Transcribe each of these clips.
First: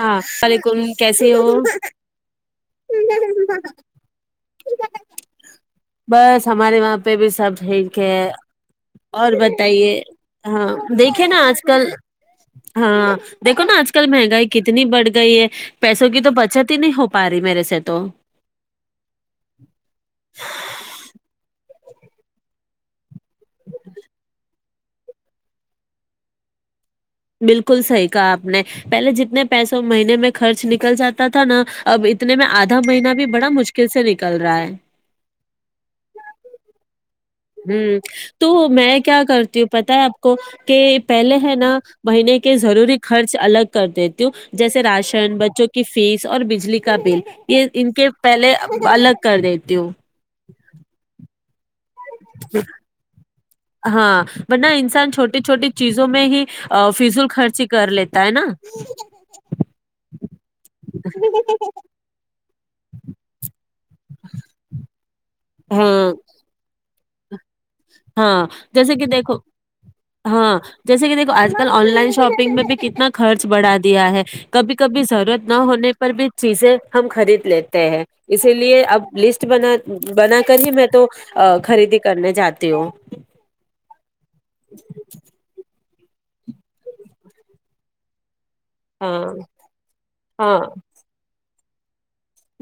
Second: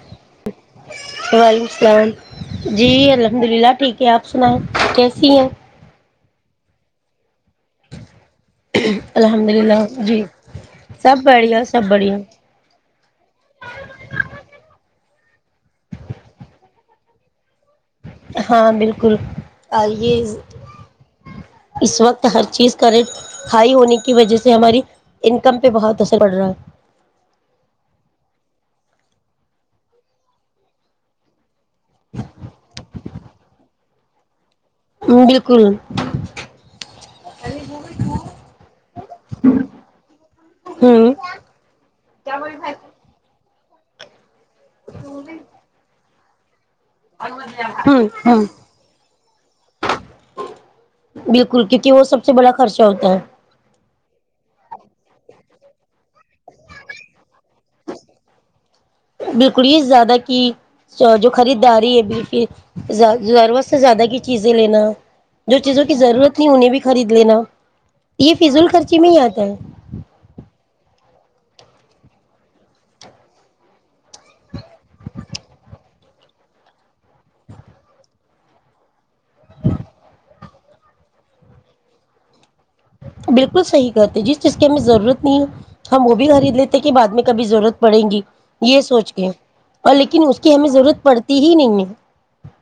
ہاں وعلیکم کیسے ہو وعلیکم السلام جی الحمد للہ ٹھیک ہے آپ سناائیں کیسی ہیں بس ہمارے وہاں پہ بھی سب ٹھیک ہے اور الحمد للہ بتائیے جی ہاں سب دیکھیے نا آج بڑھیا سب کل بڑھیا ہاں دیکھو نا آج کل مہنگائی بڑھ گئی ہے پیسوں کی تو بچت ہی نہیں ہو پا رہی میرے سے تو ہاں بالکل آئیے اس وقت ہر چیز کا ریٹ ہائی ہونے کی وجہ سے ہماری انکم پہ بہت اثر پڑ رہا ہے بالکل صحیح کہا آپ نے پہلے جتنے پیسوں مہینے میں خرچ نکل جاتا تھا نا اب اتنے میں آدھا مہینہ بھی بڑا مشکل سے نکل رہا ہے ہ بالکل ہوں تو میں کیا کرتی ہوں پتا ہے آپ کو کہ ہوں پہلے ہے نا مہینے کے ضروری خرچ الگ کر دیتی ہوں جیسے راشن بچوں کی فیس اور بجلی کا بل یہ ان ہوں کے ہوں پہلے الگ کر دیتی ہوں ک وہ سب سے بڑا خرچہ ہوتا ہے ہاں ورنہ انسان چھوٹی چھوٹی چیزوں میں ہی فضل خرچ ہی کر لیتا ہے نا بالکل ہی زیادہ کی جو خریداری ہے بالک رورت سے زیادہ زدہ کی چیزیں لینا جو چیزوں کی ہاں ضرورت نہیں انہیں بھی خرید لینا یہ ہاں فضول جیسے خرچی کہ میں ہی دیکھو آتا ہے ہاں جیسے کہ دیکھو آج کل آن لائن شاپنگ میں بھی کتنا خرچ بڑھا دیا ہے کبھی کبھی ضرورت نہ ہونے پر بھی چیزیں ہم خرید لیتے ہیں اسی لیے اب لسٹ بنا بنا کر ہی میں تو خریدی کرنے جاتی ہوں بالکل صحیح کہتے جی جس کی ہمیں ضرورت نہیں ہے ہم وہ بھی خرید لیتے کہ بعد میں کبھی ضرورت پڑیں گی یہ سوچ ہاں کے اور لیکن اس کی ہاں ہمیں ضرورت پڑتی ج نہیںگ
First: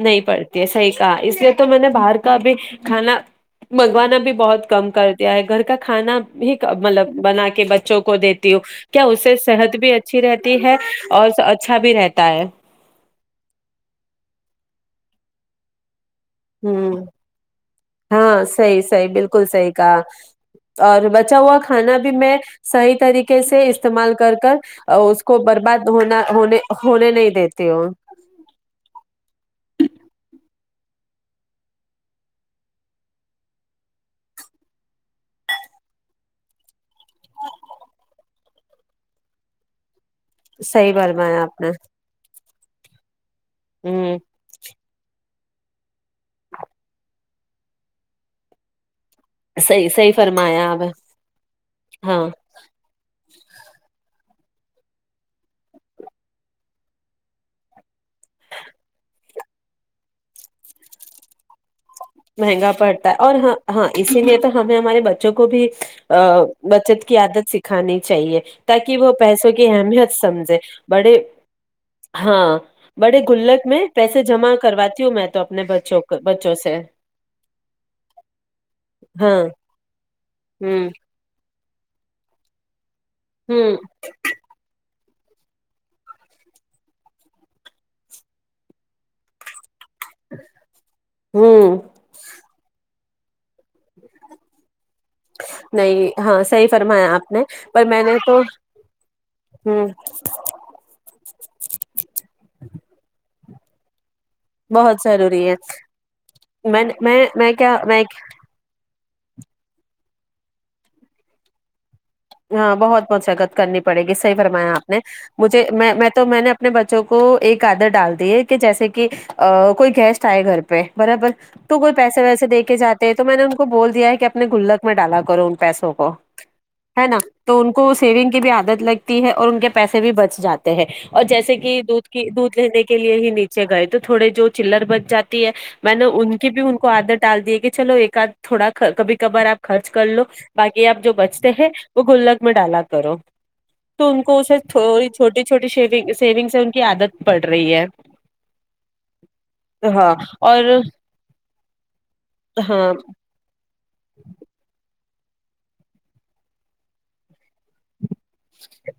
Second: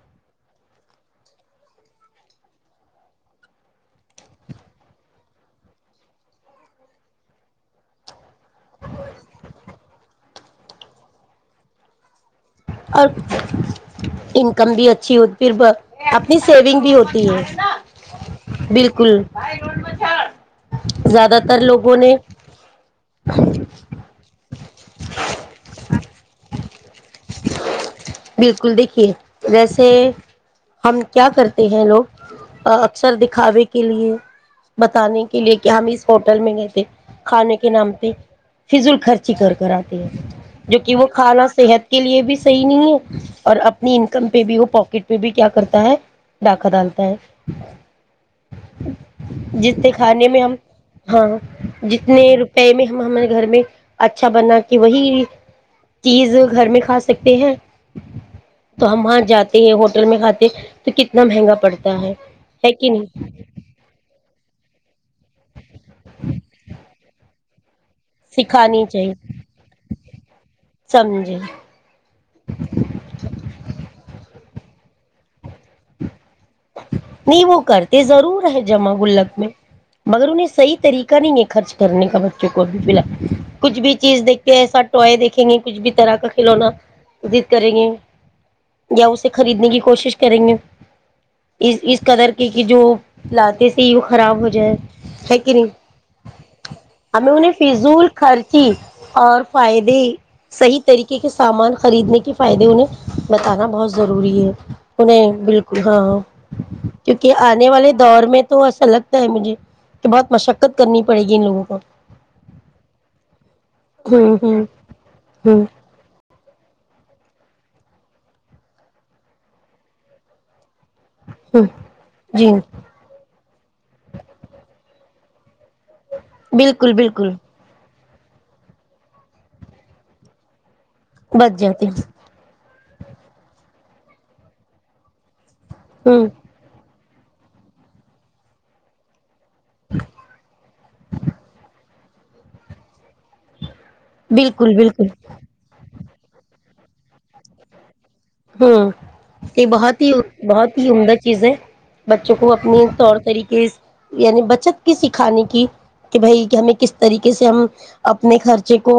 نہیں پڑتی ہے صحیح کہا اس لیے تو میں نے باہر کا بھی کھانا منگوانا بھی بہت کم کر دیا ہے گھر کا کھانا بھی مطلب بنا کے بچوں کو دیتی ہوں کیا اس سے صحت بھی اچھی رہتی ہے اور اچھا بھی رہتا ہے اور انکم بھی اچھی ہو پھر اپنی سیونگ بھی ہوں ہوتی ہے ہاں صحیح صحی بالکل صحیح کہا اور زیادہ بچا ہوا تر لوگوں کھانا بھی نے میں صحیح طریقے سے استعمال کر کر اس کو برباد ہونا ہونے ہونے نہیں دیتے ہو بالکل دیکھیے ویسے ہم کیا کرتے ہیں لوگ اکثر دکھاوے کے لیے بتانے کے لیے کہ ہم اس ہوٹل میں گئے تھ کھانے کے نام پہ فض ال خرچی کر کر آتے جو صحیح کہ وہ فرمایا کھانا آپ نے صحت کے لیے بھی صحیح نہیں ہے جی اور اپنی ہوں انکم پہ بھی ہو پاکٹ پہ بھی کیا کرتا ہے ڈاکاکہ ڈالتا ہے صحیح جتنے صحیح کھانے میں ہم فرمایا آپ ہاں ہاں جتنے روپئے میں ہم ہمارے گھر میں اچھا بنا کے وہی چیز گھر میں کھا سکتے ہیں تو ہم وہاں جاتے ہیں ہوٹل میں کھاتے تو کتنا مہنگا پڑتا ہے مہنگا کہ نہیں پڑتا ہے اوراں ہاں اسی لیے تو ہمیں ہمارے ب ج کو بھی ا بچت کی عادت س کھانی چاہیے سکھانی تاکہ وہ چاہیے پیسوں کی اہمیت سمجھے بڑے سمجھے ہاں بڑے گلک میں پیسے جمع کراتتی ہوں میں تو اپنے بچوں کو بچوں سے نہیں وہ کرتے ضرور ہے جمع ہاں گلک میں مگر انہیں صح ہوں طریقہ نہیں ہے خرچ کرنے کا بچوں کو ابھی ف ال ہوں کچھ بھی چیز دیکھ کے س ٹوئے دیکھیں گے کچھ بھی طرح کا کھلونات کریں گے یا اسے خریدنے کی کوشش کریں گے اس ہوں اس قدر کی کی جو لاتے سے ہی وہ خراب ہو جائے ہے کہ نہیں ہاں صحیح فرمایا آپ ہمیں نے انہیں پر میں فضول نے تو خرچی اور ہ فائدے صحیح طریقے کے سامان خریدنے کے فائدے انہیں بتانا بہت ضروری ہے بہت ہیں ضروری ہے بالکل ہاں میں میں کیونکہ میں آنے کیا والے دور میں تو اصل لگتا ہے مجھے کہ بہت مشقت کرنی پڑے گی ان لوگوں کو ہاں بہت بہت شگت کرنی پڑے گی صحی ہوں ہوں فرمایا آپ نے مجھے ہوں میں میں تو میں نے اپنے ب بچوں کو ایک آدر ڈال دی ہے کہ جیسے کہ کوئی گیسٹ آئے گھر پہ برابر ہوں تو کوئی پیسے ویسے جی دے کے جاتے ہیں تو میں نے کو بول دیا ہے کہ اپنے گلک میں ڈالا کرو ان پیسوں کو بالکل ہے نا بالکل تو ان کو اس سیونگ کی بھی عادت لگتی ہے اور ان کے پیسے بھی بچ جاتے ہیں ہیں اور جیسے بچ کہ جاتے ہیں دودھ کی دودھ لینے کے کے لیے ہی نیچے گئے تو تھوڑے جو چر بچ جاتی ہے میں نے ہوں ان کی بھی ان کو آادت ڈال دیے کہ چلو ایک آدھ تھوڑا کبھی کبار آپ خرچ کر لو باقی آپ جو بچ وہ گلک میں ڈالا کرو تو ان کو اسے بالکل بالکل تھوڑی چھوٹی چھوٹی شیونگ سیونگ سے ان کی عادت پڑ رہی ہے ہوں یہ بہت ہی ہاں اور بہت ہی عمدہ چیز ہے بچوں کو اپنے ہاں طور طریقے یعنی بچت سکھانے کی کہ بھائی ہمیں کس طریقے سے ہم اپنے خرچے کو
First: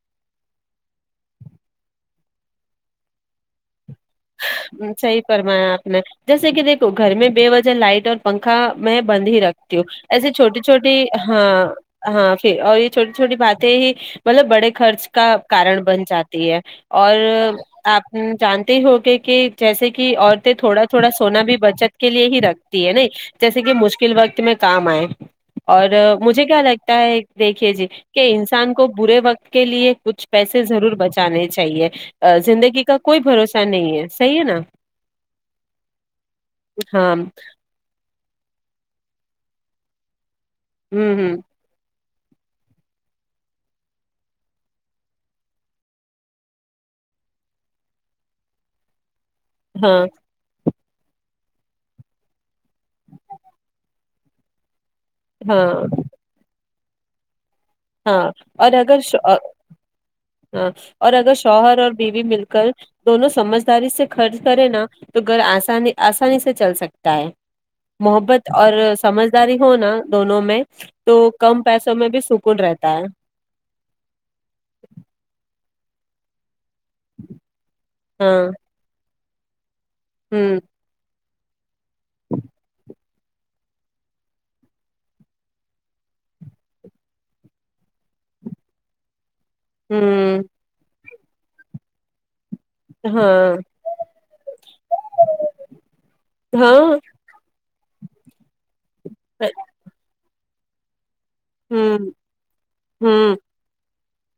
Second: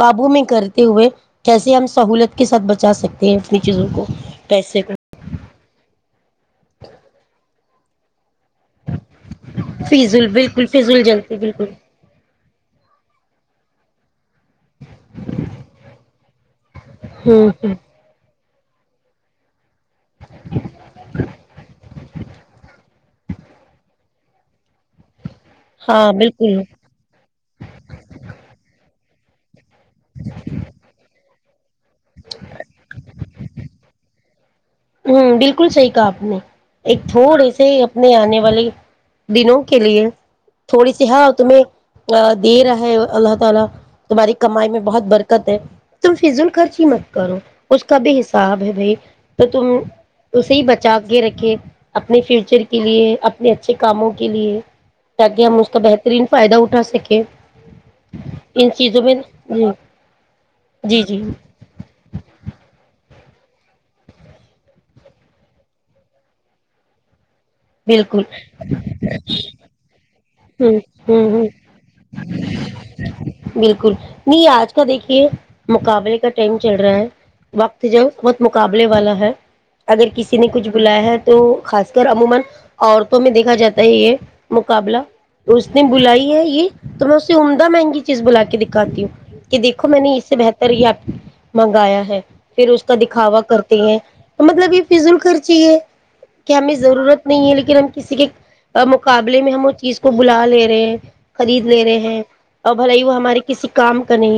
قابو میں کرتے ہوئے کیسے ہم سہولت کے ساتھ بچا سکتے ہیں اپنی چیزوں کو پیسے کو صحیح فرمایا آپ نے جیسے کہ دیکھو گھر میں بے وجن لائٹ اور پنکھا میں بند ہی رکھتی ہوں فیضل ایسے چھوٹی بالکل فیضل چھوٹی جلتی بالکل ہاں ہاں پھر اور یہ چھوٹی چھوٹی بات ت ہی [unintelligible] مطلب بڑے خرچ کا کارن بن جاتی ہے اور ہوں ہ آپ جان ہوگ [unintelligible] کہ [unintelligible] جیسے کہ عورتیں تھوڑا تھوڑا سونا بھی بچت کے لیے ہی رکھتی ہے نا جیسے کہ مشکل وقت میں کام آئے اور ہاں مجھے بالکل کیا لگتا ہے دیکھیے جی کہ انسان کو برے وقت کے لیے کچھ پیسے ضرور بچانے ج چاہیے ا زندگی کا کوئی بھروسہ نہیں ہے صحی ہے نا ہوں بالکل صحیح کہا آپ نے ایک ہاں تھوڑے سے اپنے آنے والے دنوں کے لیے تھوڑی سی ہوں ہاںؤ ہوں تمہیں [unintelligible] تو تم ہاں اسے بچ جاگے رکھے اپنے فیوچر کے لیے اپنے اچھے کاموں کے لیے تاکہ ہم اس کا ہاں بہترین فائدہ اٹھا سک [unintelligible] ہاں اور اگر جی ہاں جی اور جی اگر شوہر اور بیوی مل کر دونوں سمجھداری سے خرچ کرے نا تو گھر آسانی آسانی سے چل سکتا ہے بالکل محبت اور سمجھداری ہوناا دونوں میں ہ ہ تو ہ کم پیسوں میں بھی س بالکل نہیں آج کا دیکھیے مقابلے کا ٹائم چل رہا ہے وقت جوب بہت ہاں مقابلے والا ہے اگر کسی نے ہوں کچھ بلایا ہے تو خاص کر عموما عتوں میں دیکھا جاتا ہے یہ مقابلہ اس نے بلائی ہے یہ تو میں اسے عمدہ مہنگی چیز بلا کے دکھاتی ہوں کہ دیکھو میں نے اس سے ہوں بہتر یا منگایا ہے پھر اس کا دکھاوا ہاں کرتے ہیں تو مطلب یہ فض ال خرچی ہے کہ ہاں ہمیں ضرورت نہیں ہے لیکن ہم کسی کے مقابلے میں ہم اس چیز کو بلا لے ج خرید لے رہے ہوں ہیں اور بھل ہی وہ ہوں ہمارے کسی کام کنی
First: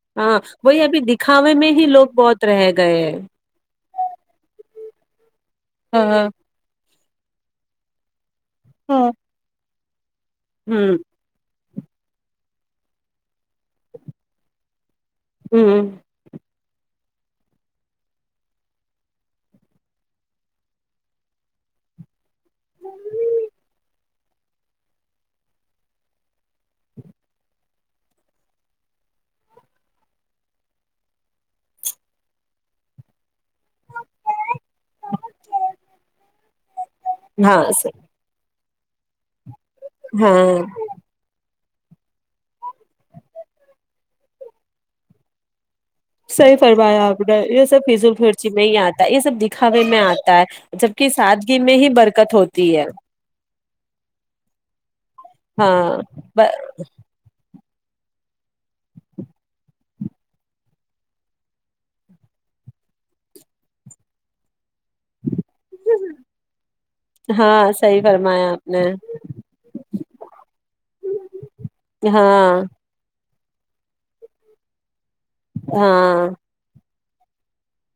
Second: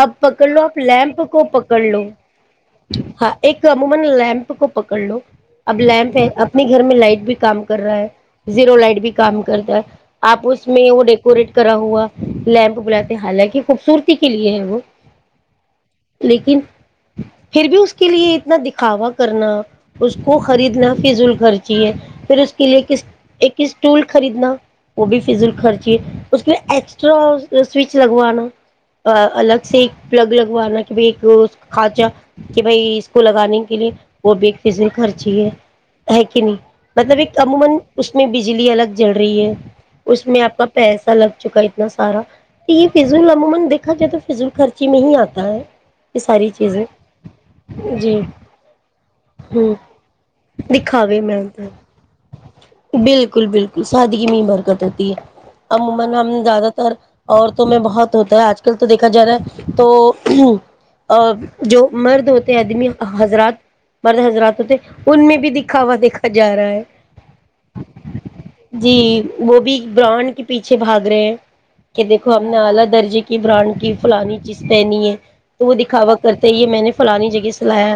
اب ہاں پکڑ لو وہی ابھی فلیمپ کو دکھاوے میں پکڑ ہی لو لوگ بہت رہ گئے ہیں ہاں ایک عموما پکڑ لو اب لمپ ہے ہاں اپنی گھر میں لائٹ بھی کام کر رہا ہاں ہے [inaudible] آپ اس میں ہوں وہ ڈیکوریٹ کرا ہوا لیمپ بلاتے حالانکہ خوبصورتی کے لیے ہے وہ ہوں لیکن پھر بھی اس کے لیے اتنا دکھاوا کرنا اس کو خریدنا فضول خرچ پھر اس کے لیے ٹول خریدنا وہ بھی فضل خرچی ہے اس کے لیے ایکسٹرا سوچ لگوانا الگ سے ایک پلگ لگوانا کہ ب خانچا کہ بھائی اس کو لگانے کے لیے وہ بھی ایک فضل خرچی ہے ہے کہ نہیں مطلب ایک ہاں عموما اس میں بجلی الگ جل رہی ہے اس میں آپ ہاں کا پیسہ لگ چکا ہے کیا سارا یہ فضل عموما دیکھا جائے تو فضول خرچی میں ہی اتا یہ ساری صحی چیزیں فرمایا آپ نے یہ سب فزو جی خرچی میں ہی آتا ہے یہ سب ہوں دکھاوے میں آتا ہے جبک دکھاوے میں سادگی میں ہی برکت ہوتی ہے بالکل بالکل سادگی می برکت ہوتی ہے عموما ہم نے ہاں زیادہ تر میں بہت ہوتا ہے آج کل تو دیکھا جا رہا ہے تو جو مرد ہوتے آدمی حضرات مرد حضرات ہوتے ان میں بھی دکھا جا رہا ہے ہاں صحیح فرمایا آپ نے جی وہ بھی برانڈ [inaudible] ہاں کی برانڈ کی فلانی چیز پہنی ہے تو وہ دکھاوا ہاں کرتا ہے یہ میں نے فلانی جگہ سلایا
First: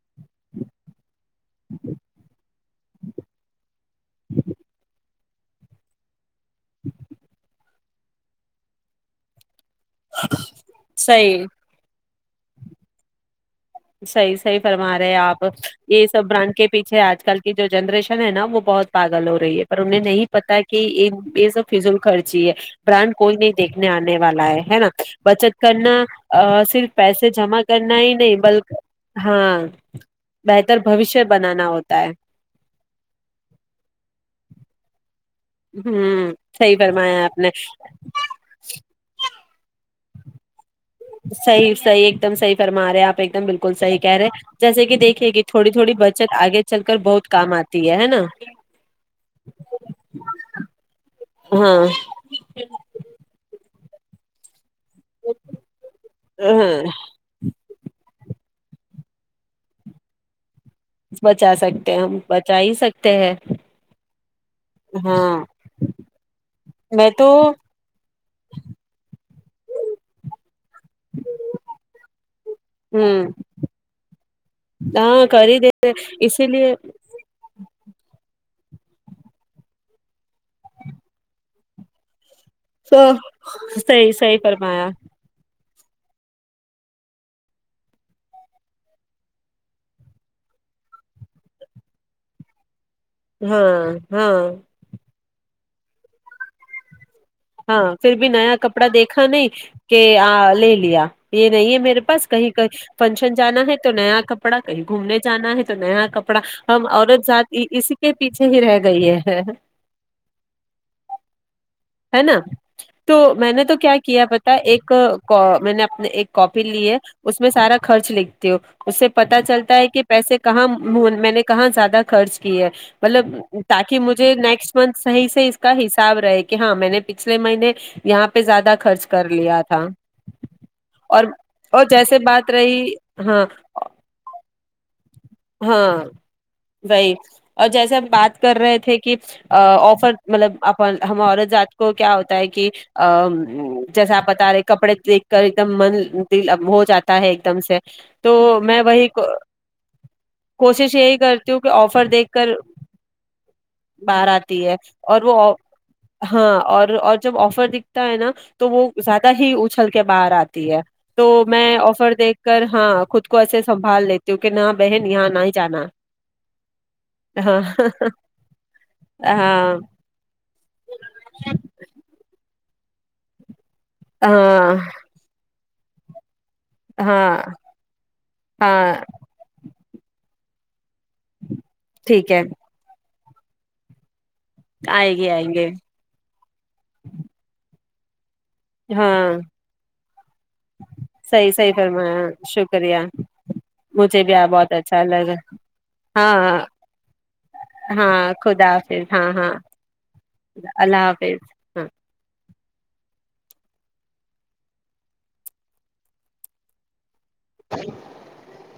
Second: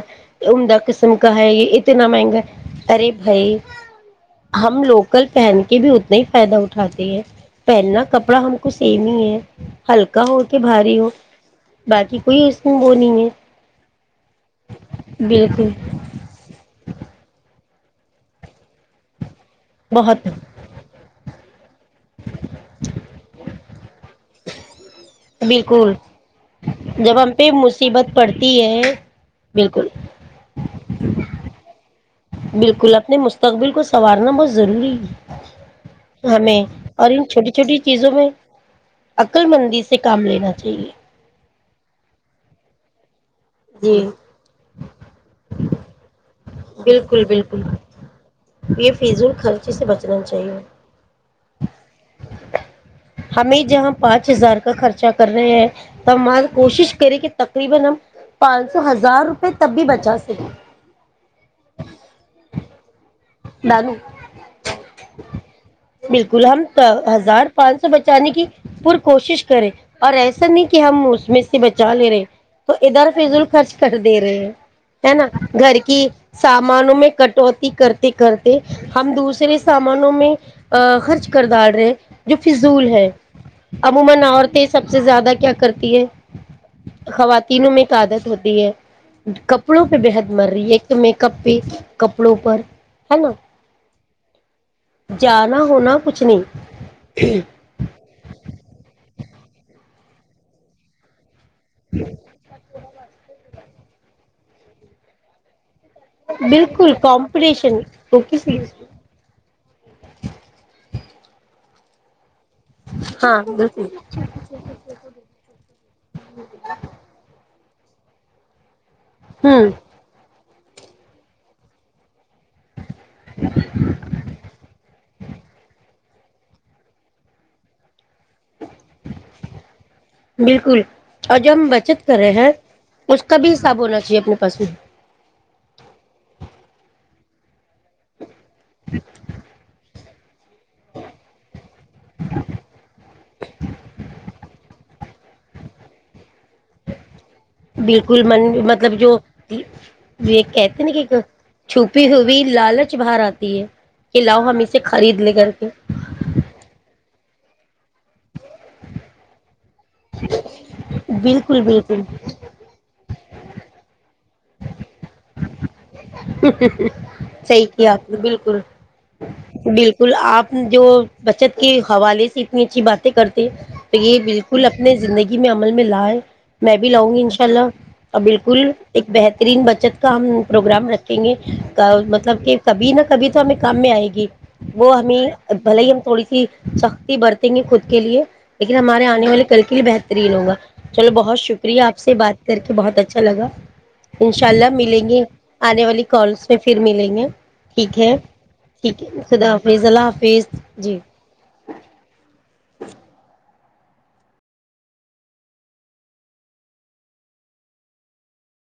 عمدہ قسم کا ہے یہ یہتنا مہنگا ہے ارے بھائی ہم لوکل پہن کے بھی اتنے فائدہ اٹھاتی ہے پہننا کپڑا ہم کو سیم ہی ہے ہلکا ہو کہ بھاری ہو صحیح باقی کوئی اس میں وہو نہیں ہے صحیح صحیح فرما رہے ہیں آپ بالکل یہ سب برانڈ کے پیچھے آج کل کی جو جنریشن ہے نا وہ بہت پال ہو رہی ہے پر انہیں بہت نہیں پتا کہ یہ سب فیزل خرچی ہے برانڈ کوئی نہیں دیکھنے آنے والا ہے ہے نا بچت بالکل کرنا صرف جب پیسے ہم پہ جمع کرنا ہی مصیبت نہیں پڑتی بلکہ ہے ہاں بالکل ب بھشیہ بنانا ہوتا ت بالکل اپنے مستقبل کو سنوارنا بہت ضروری ہے ہوں ہمیں صحی اور فرمایا ان آپ نے کل مندی سے کام لینا چاہیے صح ایک دم صحی فرما رہے آپ ایک بالکل صح جی کہہ رہے ہیں جیسے کہ دیکھیے کہ تھوڑی تھوڑی بچت آگے چل کر بالکل بہت کام بالکل آتی ہے ہے نا یہ فضول خرچی سے بچنا چاہیے ہاں ہمیں جہاں پانچ ہزار [inaudible] ہاں پانچ سو ہزار روپے تب بھی بچا سکے بچا سکتے ہیں ہم بچا ہی سکتے ہیں بالو ہاں بالکل ہم میں تو ہزار پانچ سو بچانے کی پور کوشش کریں اور ایسا نہیں کہ ہم اس میں سے بچا لے رہے تو ادھر ہوں فضل خرچ کر دے رہے ہیں ہے ہاں نا کر ہی گھر دیتے کی اسی لیے سامانوں میں کٹوتی کر کرتے ہم دوسرے سامانوں میں خرچ کر ڈال رہے تو صحیح صحیح فرمایا [inaudible] خواتینوں میں ایک عادت ہوتی ہے کپڑوں پہ بےحد مر رہی ہے ایک تو میک اپ پہ کپڑوں پر ہے نا ہاں ہاں نا ہونا کچھ نہیں ہاں پھر بھی نیا کپڑا دیکھا نہیں کہ آ لے لیا یہ نہیں ہے میرے پاس کہیں کہ فنکشن جانا ہے تو نیا کپڑا کہیں گھومنے جانا ہے نیا کپڑا ہم بالکل عورت سذد کمپٹیشن اسی کے پیچھے ہی رہ گئی ہے ہے نا تو ہاں میں نے تو بالکل کیا کیا پتا ایک میں نے اپنے ایک کاپی لی ہے اس میں سارا خرچ لکھتے ہو اس سے پتا ہوں چلتا ہے کہ پیسے کہاں میں نے کہاں زیادہ خرچ ہے مطلب تاکہ مجھے نیکسٹ منتھ صح سے اس کا حساب رہے کہ ہاں میں نے پچھلے مہینے یہاں پہ زیادہ خرچ کر لیا تھا بالکل اور جو ہم اور بچت کر جیسے رہے ہیں بات رہی اس کا ہاں بھی حساب ہونا چاہیے اپنے پاس میں ہاں وہی اور جیسے ہم بات کر رہے تھے کہ آفر مطلب اپ ہمت جات کو کیا ہوتا ہے کہ جیسا آپ بتا رہے کہ کپڑے دیکھ کر ایک دم من دل ہو جاتا ہے ایک دم سے بالکل تو من میں مطلب وہی جو یہ کہتے کوشش نا یہی کہ کرتی ہوں آفر چھپی دیکھ ہوئی کر لالچ بار آتی ہے کہ باہر لاؤ ہم آتی ہے اسے خرید اور لے وہ کر کے ہاں اور اور [unintelligible] جب آفر دکھتا ہے نا تو وہ زیادہ ہی ا چھل کے باہر آتی ہے تو بالکل میں بالکل آفر دیکھ کر ہاں خود کو ایسے سنبھال لیتی ہوں کہ نہ بہن یہاں نہ ہی جانا ہاں صحیح کیا آپ نے بالکل ہاں بالکل آپ جو بچت کے حوالے سے باتیں کرتے یہ بالکل ہاں اپنے زندگی میں عمل ملا ہے میں بھی لاؤں گی ان شاء ہاں اللہ اور بالکل ہاں ایک بہترین بچت کا پروگرام رکھ ے ٹھیک ہے مطلب کہ کبھی نہ کبھی تو ہمیں کام میں آئے گی وہ آئیں گے ہمیں آئیں گے بھل ہی ہم تھوڑی سی سختی برتیں گے خود کے لیے [unintelligible] لیکن ہمارے آنے ہاں والے کل کے لیے بہترین ہوگا چلو بہت صحیح صحیح شکریہ آپ سے فرمایا بات کر کے شکریہ بہت اچھا لگا مجھے ان بھی شاء آپ اللہ بہت اچھا ملیں گے لگا آنے والی ہاں کالس پ ہاں پھر ملیں گے ٹھیک ہے ہاں خدا ٹھیک حافظ ہے ہاں خدا ہاں حافظ اللہ حافظ جی اللہ حافظ ہاں [inaudible]